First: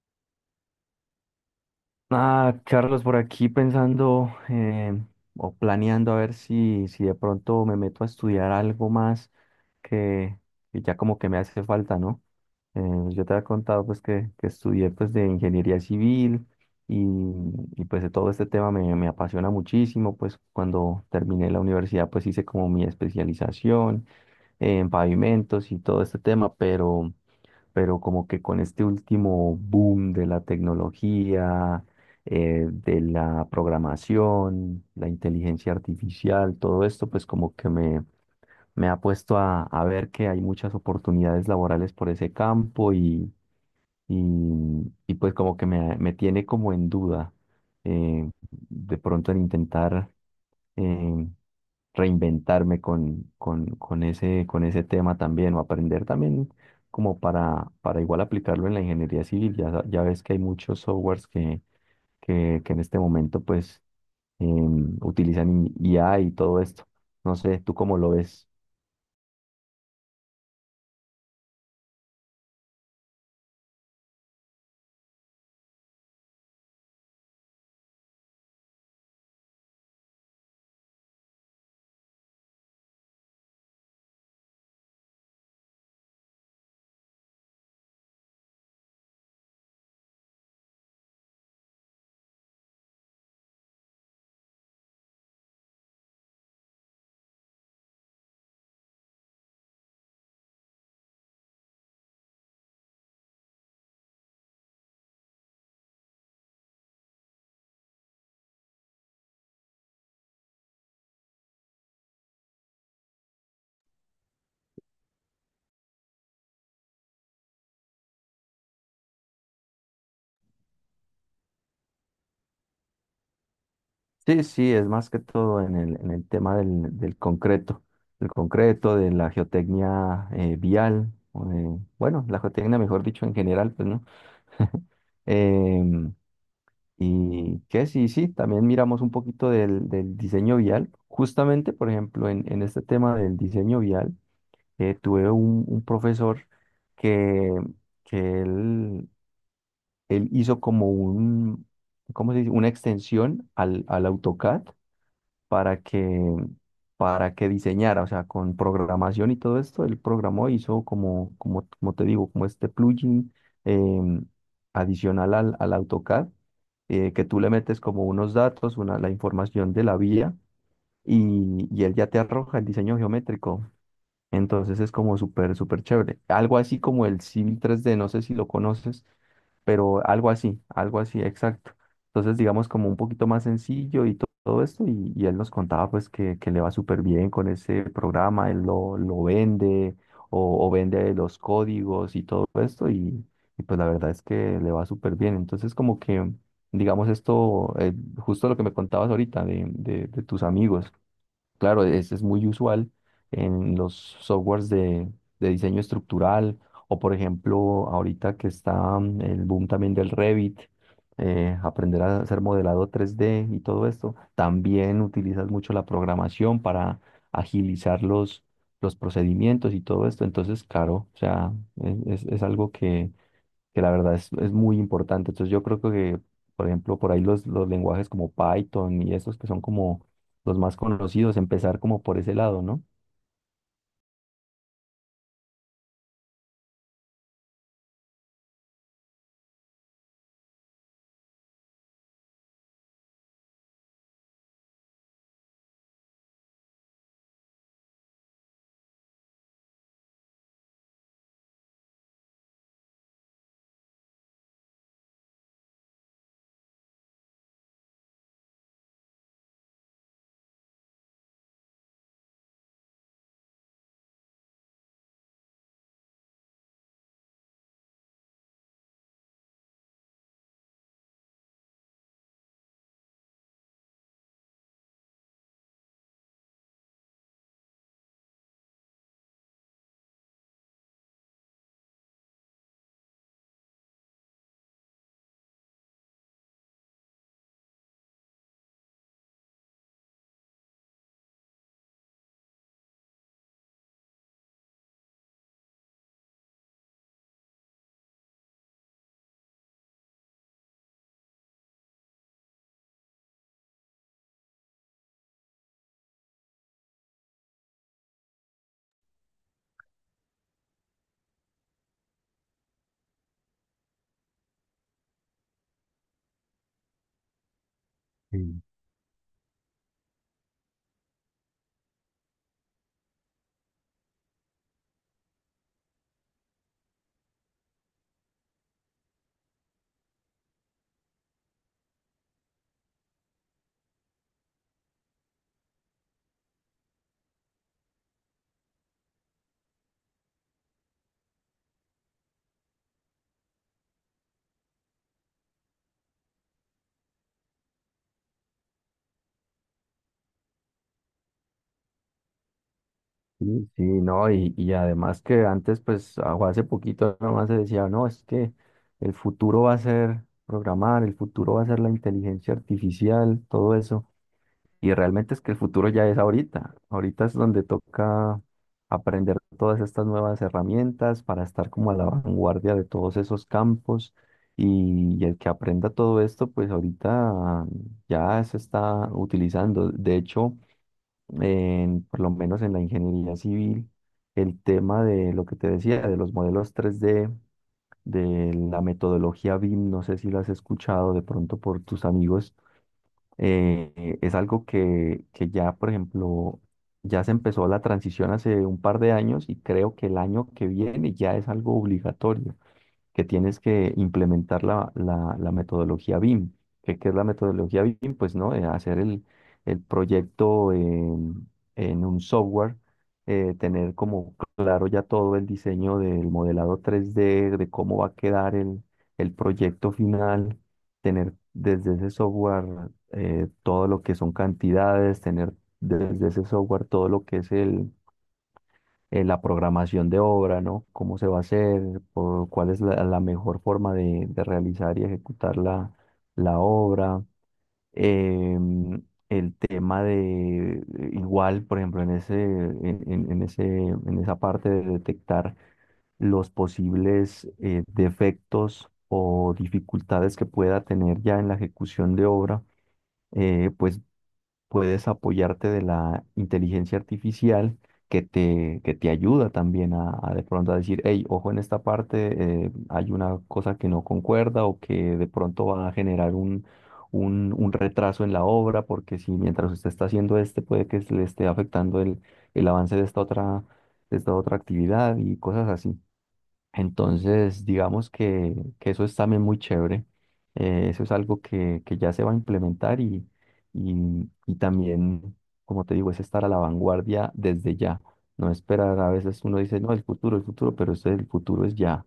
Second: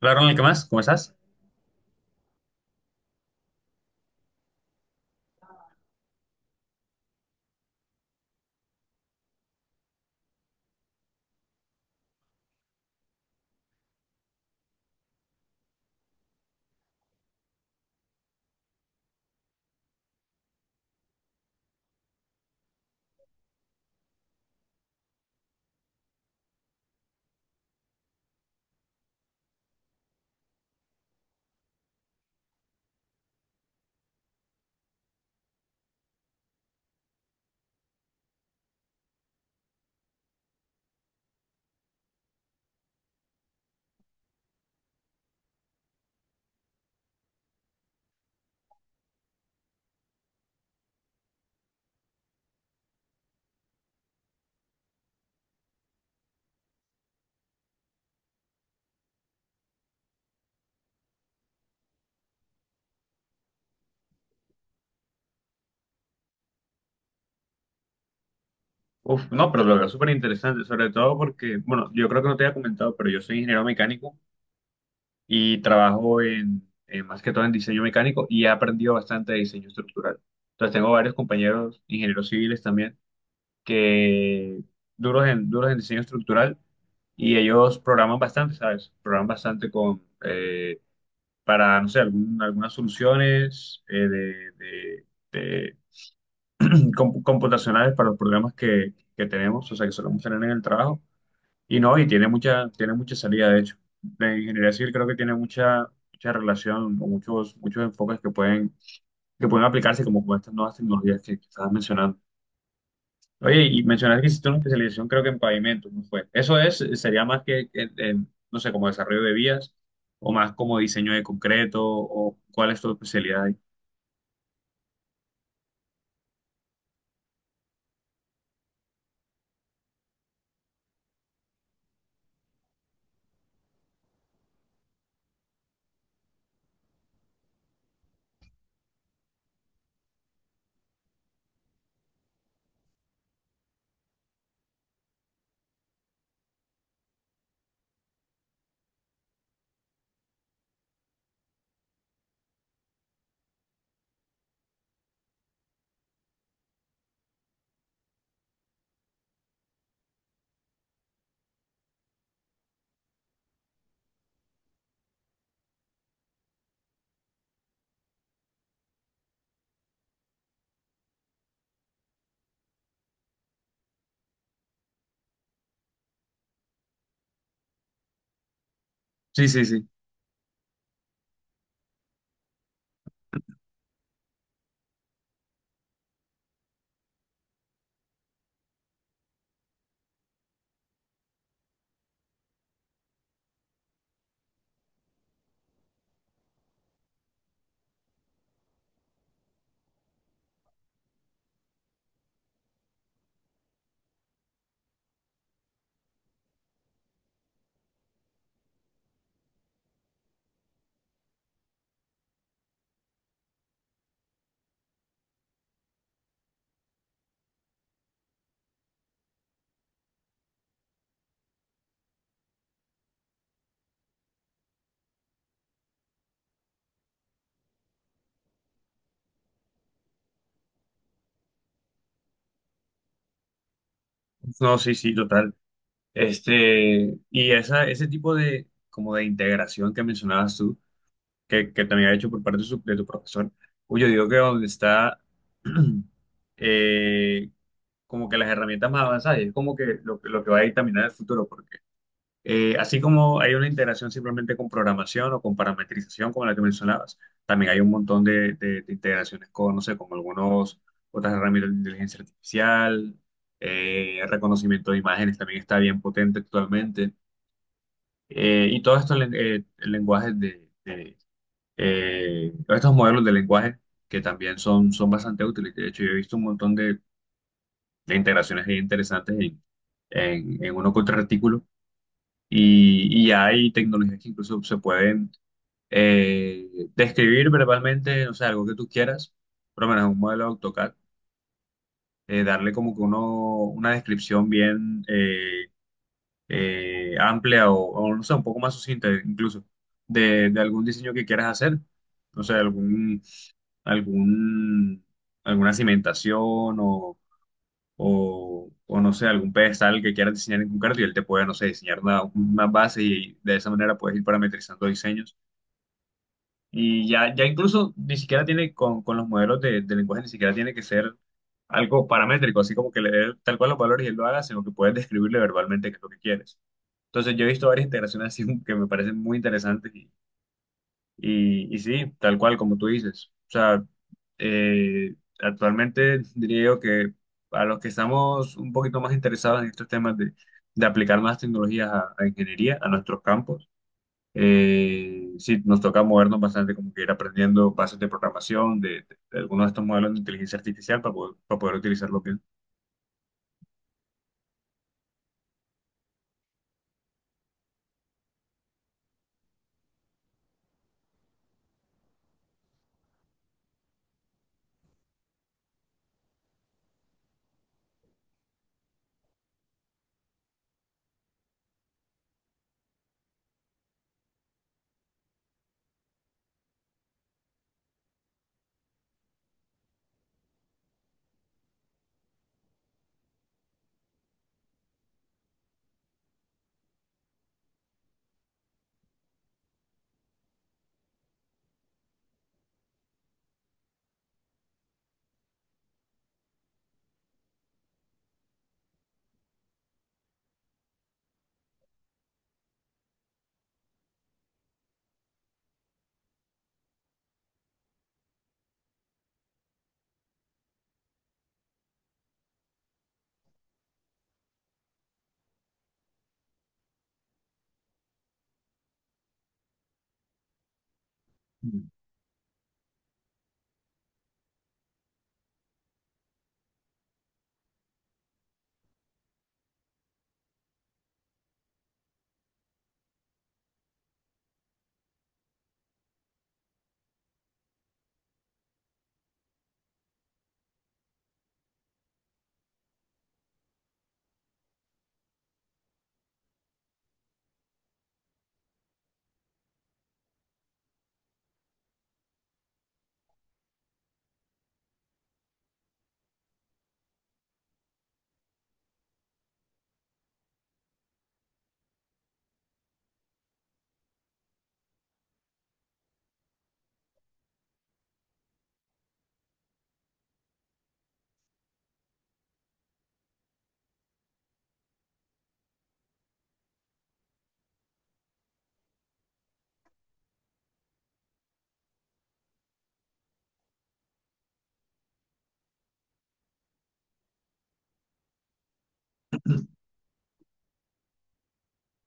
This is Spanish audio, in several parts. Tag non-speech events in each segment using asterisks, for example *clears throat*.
Hola, Ronald, ¿qué más? ¿Cómo estás? Ah, Carlos, por aquí pensando o planeando a ver si de pronto me meto a estudiar algo más que, que ya como que me hace falta, ¿no? Eh, yo te había contado pues que estudié pues de ingeniería civil y, y, pues de todo este tema me apasiona muchísimo, pues cuando terminé la universidad pues hice como mi especialización en pavimentos y todo este tema, pero como que con este último boom de la tecnología, de la programación, la inteligencia artificial, todo esto, pues como que me ha puesto a ver que hay muchas oportunidades laborales por ese campo y pues como que me tiene como en duda de pronto en intentar eh, reinventarme con ese tema también o aprender también como para igual aplicarlo en la ingeniería civil. Ya, ya ves que hay muchos softwares que en este momento pues utilizan IA y todo esto. No sé, ¿tú cómo lo ves? Uf, no, pero lo veo súper interesante, sobre todo porque, bueno, yo creo que no te había comentado, pero yo soy ingeniero mecánico y trabajo en más que todo en diseño mecánico y he aprendido bastante de diseño estructural. Entonces tengo varios compañeros ingenieros civiles también que duros en diseño estructural y ellos programan bastante, ¿sabes? Programan bastante para, no sé, algunas soluciones de computacionales para los problemas que tenemos, o sea, que solemos tener en el trabajo. Y no, y tiene mucha salida, de hecho. La ingeniería civil creo que tiene mucha, mucha relación o muchos, muchos enfoques que pueden aplicarse como con estas nuevas tecnologías que estabas mencionando. Oye, y mencionaste que hiciste una especialización creo que en pavimentos, ¿no fue? Eso es, sería más que en, no sé, como desarrollo de vías o más como diseño de concreto o cuál es tu especialidad ahí. Sí, sí, es más que todo en en el tema del concreto, el concreto, de la geotecnia vial, bueno, la geotecnia, mejor dicho, en general, pues, ¿no? Em, y que sí, sí, también miramos un poquito del diseño vial. Justamente, por ejemplo, en este tema del diseño vial, tuve un profesor que, que él hizo como ¿cómo se dice? Una extensión al AutoCAD para que, para que diseñara, o sea, con programación y todo esto, él programó, hizo como te digo, como este plugin em, adicional al AutoCAD, que tú le metes como unos datos, la información de la vía y él ya te arroja el diseño geométrico. Entonces es como súper chévere. Algo así como el Civil 3D, no sé si lo conoces, Sí, sí, sí. pero algo así, exacto. Entonces digamos como un poquito más sencillo y todo esto, y él nos contaba pues que le va súper bien con ese programa, él lo vende o vende los códigos y todo esto, y pues la verdad es que le va súper bien. Entonces como que, digamos esto, justo lo que me contabas ahorita de, de tus amigos. Claro, es muy usual en los softwares de diseño estructural o, por ejemplo, ahorita que está el boom también del Revit, aprender a hacer modelado 3D y todo esto, también utilizas mucho la programación para agilizar los procedimientos y todo esto. Entonces, claro, o sea, es algo que la verdad es muy importante. Entonces yo creo que, por ejemplo, por ahí los lenguajes como Python y estos que son como los más conocidos, empezar como por ese lado, ¿no? No, sí, sí, total. Este, y esa, ese tipo de, como de integración que mencionabas tú, que también ha hecho por parte de, de tu profesor, uy, yo digo que donde está *clears throat* eh, como que las herramientas más avanzadas, y es como que lo que va a dictaminar el futuro, porque así como hay una integración simplemente con programación o con parametrización, como la que mencionabas, también hay un montón de, de integraciones con, no sé, con algunos, otras herramientas de inteligencia artificial, reconocimiento de imágenes también está bien potente actualmente. Y todos estos lenguajes todos estos modelos de lenguaje que también son, son bastante útiles. De hecho, yo he visto un montón de integraciones ahí interesantes en uno que otro artículo. Y hay tecnologías que incluso se pueden eh, describir verbalmente, no sé, algo que tú quieras, por lo menos un modelo de AutoCAD, darle como que uno, una descripción bien. Amplia o, no sé, un poco más sucinta incluso de algún diseño que quieras hacer. No sé, algún, alguna cimentación o no sé, algún pedestal que quieras diseñar en concreto y él te puede, no sé, diseñar una base y de esa manera puedes ir parametrizando diseños. Y ya, ya incluso ni siquiera Sí. tiene, con los modelos de lenguaje, ni siquiera tiene que ser algo paramétrico, así como que leer tal cual los valores y él lo haga, sino que puedes describirle verbalmente qué es lo que quieres. Entonces yo he visto varias integraciones así *laughs* que me parecen muy interesantes y sí, tal cual como tú dices. O sea, actualmente diría yo que a los que estamos un poquito más interesados en estos temas de aplicar más tecnologías a ingeniería, a nuestros campos, sí, nos toca movernos bastante como que ir aprendiendo bases de programación, de algunos de estos modelos de inteligencia artificial para poder utilizarlo bien. Sí, sí, no, y además que antes, pues, o hace poquito nomás se decía, no, es que el futuro va a ser programar, el futuro va a ser la inteligencia artificial, todo eso. Y realmente es que el futuro ya es ahorita. Ahorita es donde toca aprender todas estas nuevas herramientas para estar como a la vanguardia de todos esos campos. Y el que aprenda todo esto, pues ahorita ya se está utilizando. De hecho, por lo menos en la ingeniería civil, el tema de lo que te decía, de los modelos 3D, de la metodología BIM, no sé si lo has escuchado de pronto por tus amigos. Es algo que ya, por ejemplo, ya se empezó la transición hace un par de años y creo que el año que viene ya es algo obligatorio que tienes que implementar la metodología BIM. ¿Qué, qué es la metodología BIM? Pues no. Hacer el proyecto en un software, tener como claro ya todo el diseño del modelado 3D, de cómo va a quedar el proyecto final, tener desde ese software todo lo que son cantidades, tener desde ese software todo lo que es la programación de obra, ¿no? Cómo se va a hacer, por cuál es la mejor forma de realizar y ejecutar la obra. Em, el tema de, igual, por ejemplo, en ese, en esa parte de detectar los posibles defectos o dificultades que pueda tener ya en la ejecución de obra, pues puedes apoyarte de la inteligencia artificial que te ayuda también a de pronto a decir, hey, ojo en esta parte, hay una cosa que no concuerda o que de pronto va a generar un retraso en la obra, porque si mientras usted está haciendo este, puede que se le esté afectando el avance de esta otra actividad y cosas así. Entonces, digamos que eso es también muy chévere. Eso es algo que ya se va a implementar y, y también, como te digo, es estar a la vanguardia desde ya. No esperar, a veces uno dice, no, el futuro, pero este, el futuro es ya.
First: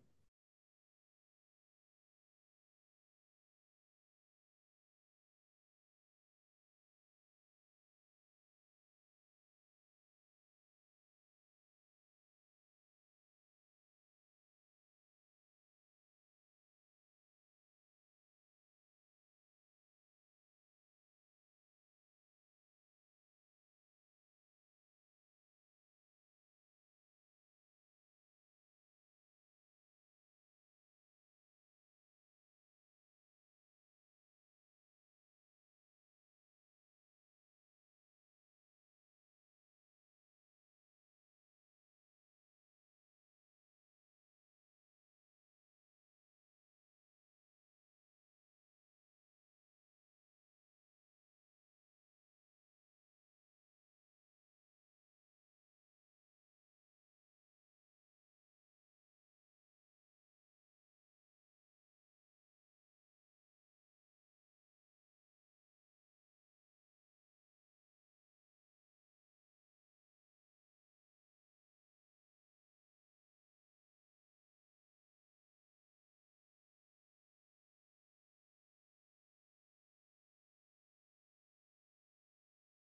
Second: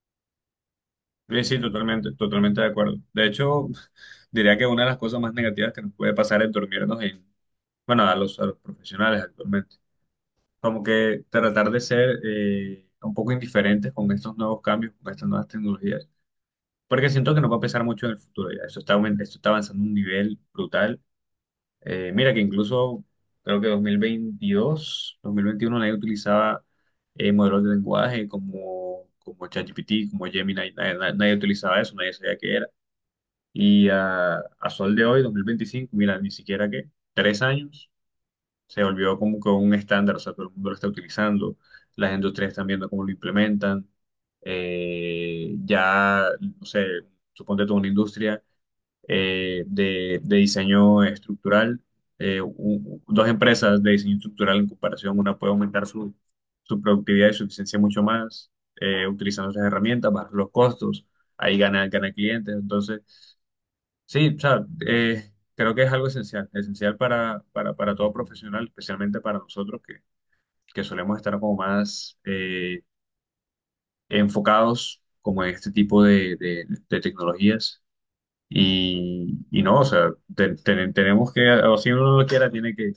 Sí, sí, totalmente, totalmente de acuerdo. De hecho, *laughs* diría que una de las cosas más negativas que nos puede pasar es dormirnos en, bueno, a los profesionales actualmente. Como que tratar de ser un poco indiferentes con estos nuevos cambios, con estas nuevas tecnologías. Porque siento que nos va a pesar mucho en el futuro ya. Eso está, esto está avanzando a un nivel brutal. Mira que incluso creo que dos mil veintidós, 2021 nadie utilizaba modelos de lenguaje como, como ChatGPT, como Gemini. Nadie utilizaba eso, nadie sabía qué era. Y a sol de hoy, 2025 mira, ni siquiera que 3 años se volvió como que un estándar, o sea, todo el mundo lo está utilizando, las industrias están viendo cómo lo implementan, ya, no sé, suponte tú una industria de diseño estructural, dos empresas de diseño estructural en comparación, una puede aumentar su productividad y su eficiencia mucho más, utilizando esas herramientas, bajar los costos, ahí gana, gana clientes, entonces... Sí, o sea, creo que es algo esencial, esencial para todo profesional, especialmente para nosotros que solemos estar como más enfocados como en este tipo de, de tecnologías. Y no, o sea, tenemos que, o si uno no lo quiera, tiene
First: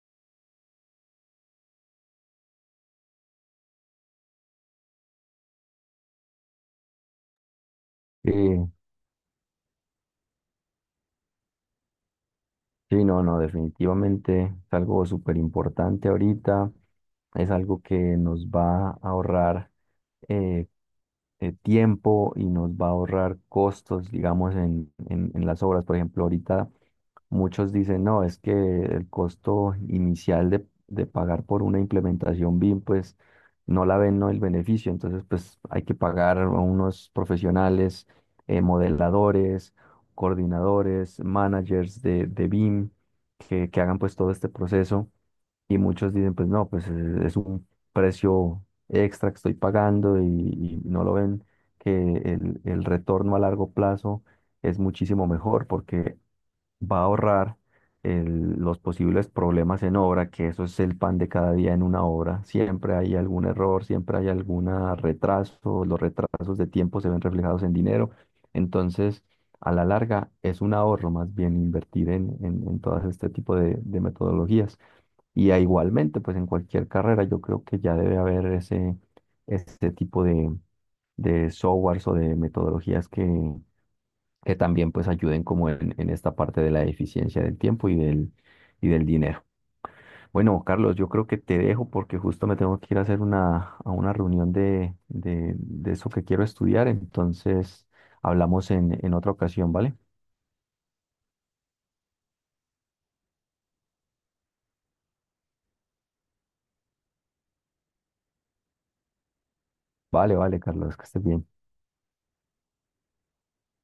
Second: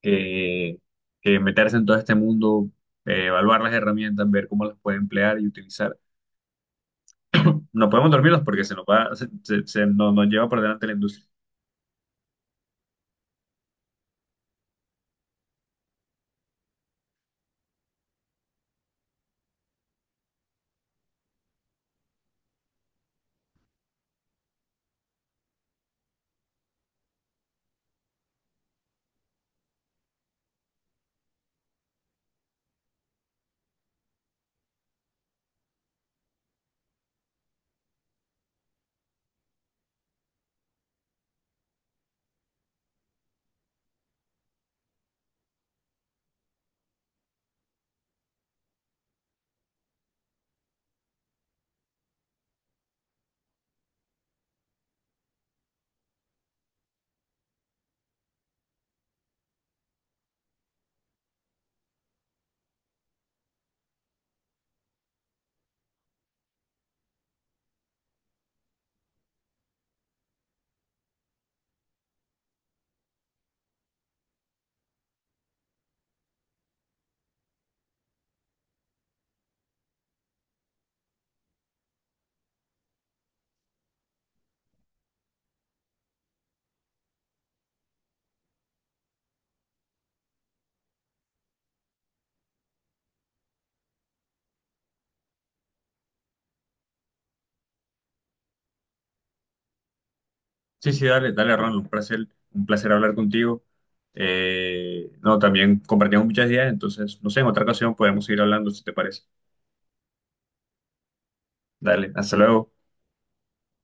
que, que meterse en todo este mundo, evaluar las herramientas, ver cómo las puede emplear y utilizar. No podemos dormirnos porque Eh, se nos va, se nos lleva por delante la industria. sí, no, no, definitivamente es algo súper importante ahorita. Es algo que nos va a ahorrar eh, tiempo y nos va a ahorrar costos, digamos, en las obras. Por ejemplo, ahorita muchos dicen, no, es que el costo inicial de pagar por una implementación BIM, pues no la ven, no el beneficio. Entonces, pues hay que pagar a unos profesionales, modeladores, coordinadores, managers de BIM, que hagan pues todo este proceso. Y muchos dicen, pues no, pues es un precio extra que estoy pagando y no lo ven que el retorno a largo plazo es muchísimo mejor porque va a ahorrar los posibles problemas en obra, que eso es el pan de cada día en una obra. Siempre hay algún error, siempre hay algún retraso, los retrasos de tiempo se ven reflejados en dinero. Entonces, a la larga es un ahorro más bien invertir en todas este tipo de metodologías. Y a igualmente, pues en cualquier carrera yo creo que ya debe haber ese tipo de softwares o de metodologías que también pues ayuden como en esta parte de la eficiencia del tiempo y del dinero. Bueno, Carlos, yo creo que te dejo porque justo me tengo que ir a hacer una, a una reunión de eso que quiero estudiar, entonces hablamos en otra ocasión, ¿vale? Sí, sí, dale, dale, Ron, un placer hablar contigo. No, también compartimos muchas ideas, entonces, no sé, en otra ocasión podemos seguir hablando, si te parece. Vale, vale, Carlos, que estés bien. Dale, hasta luego.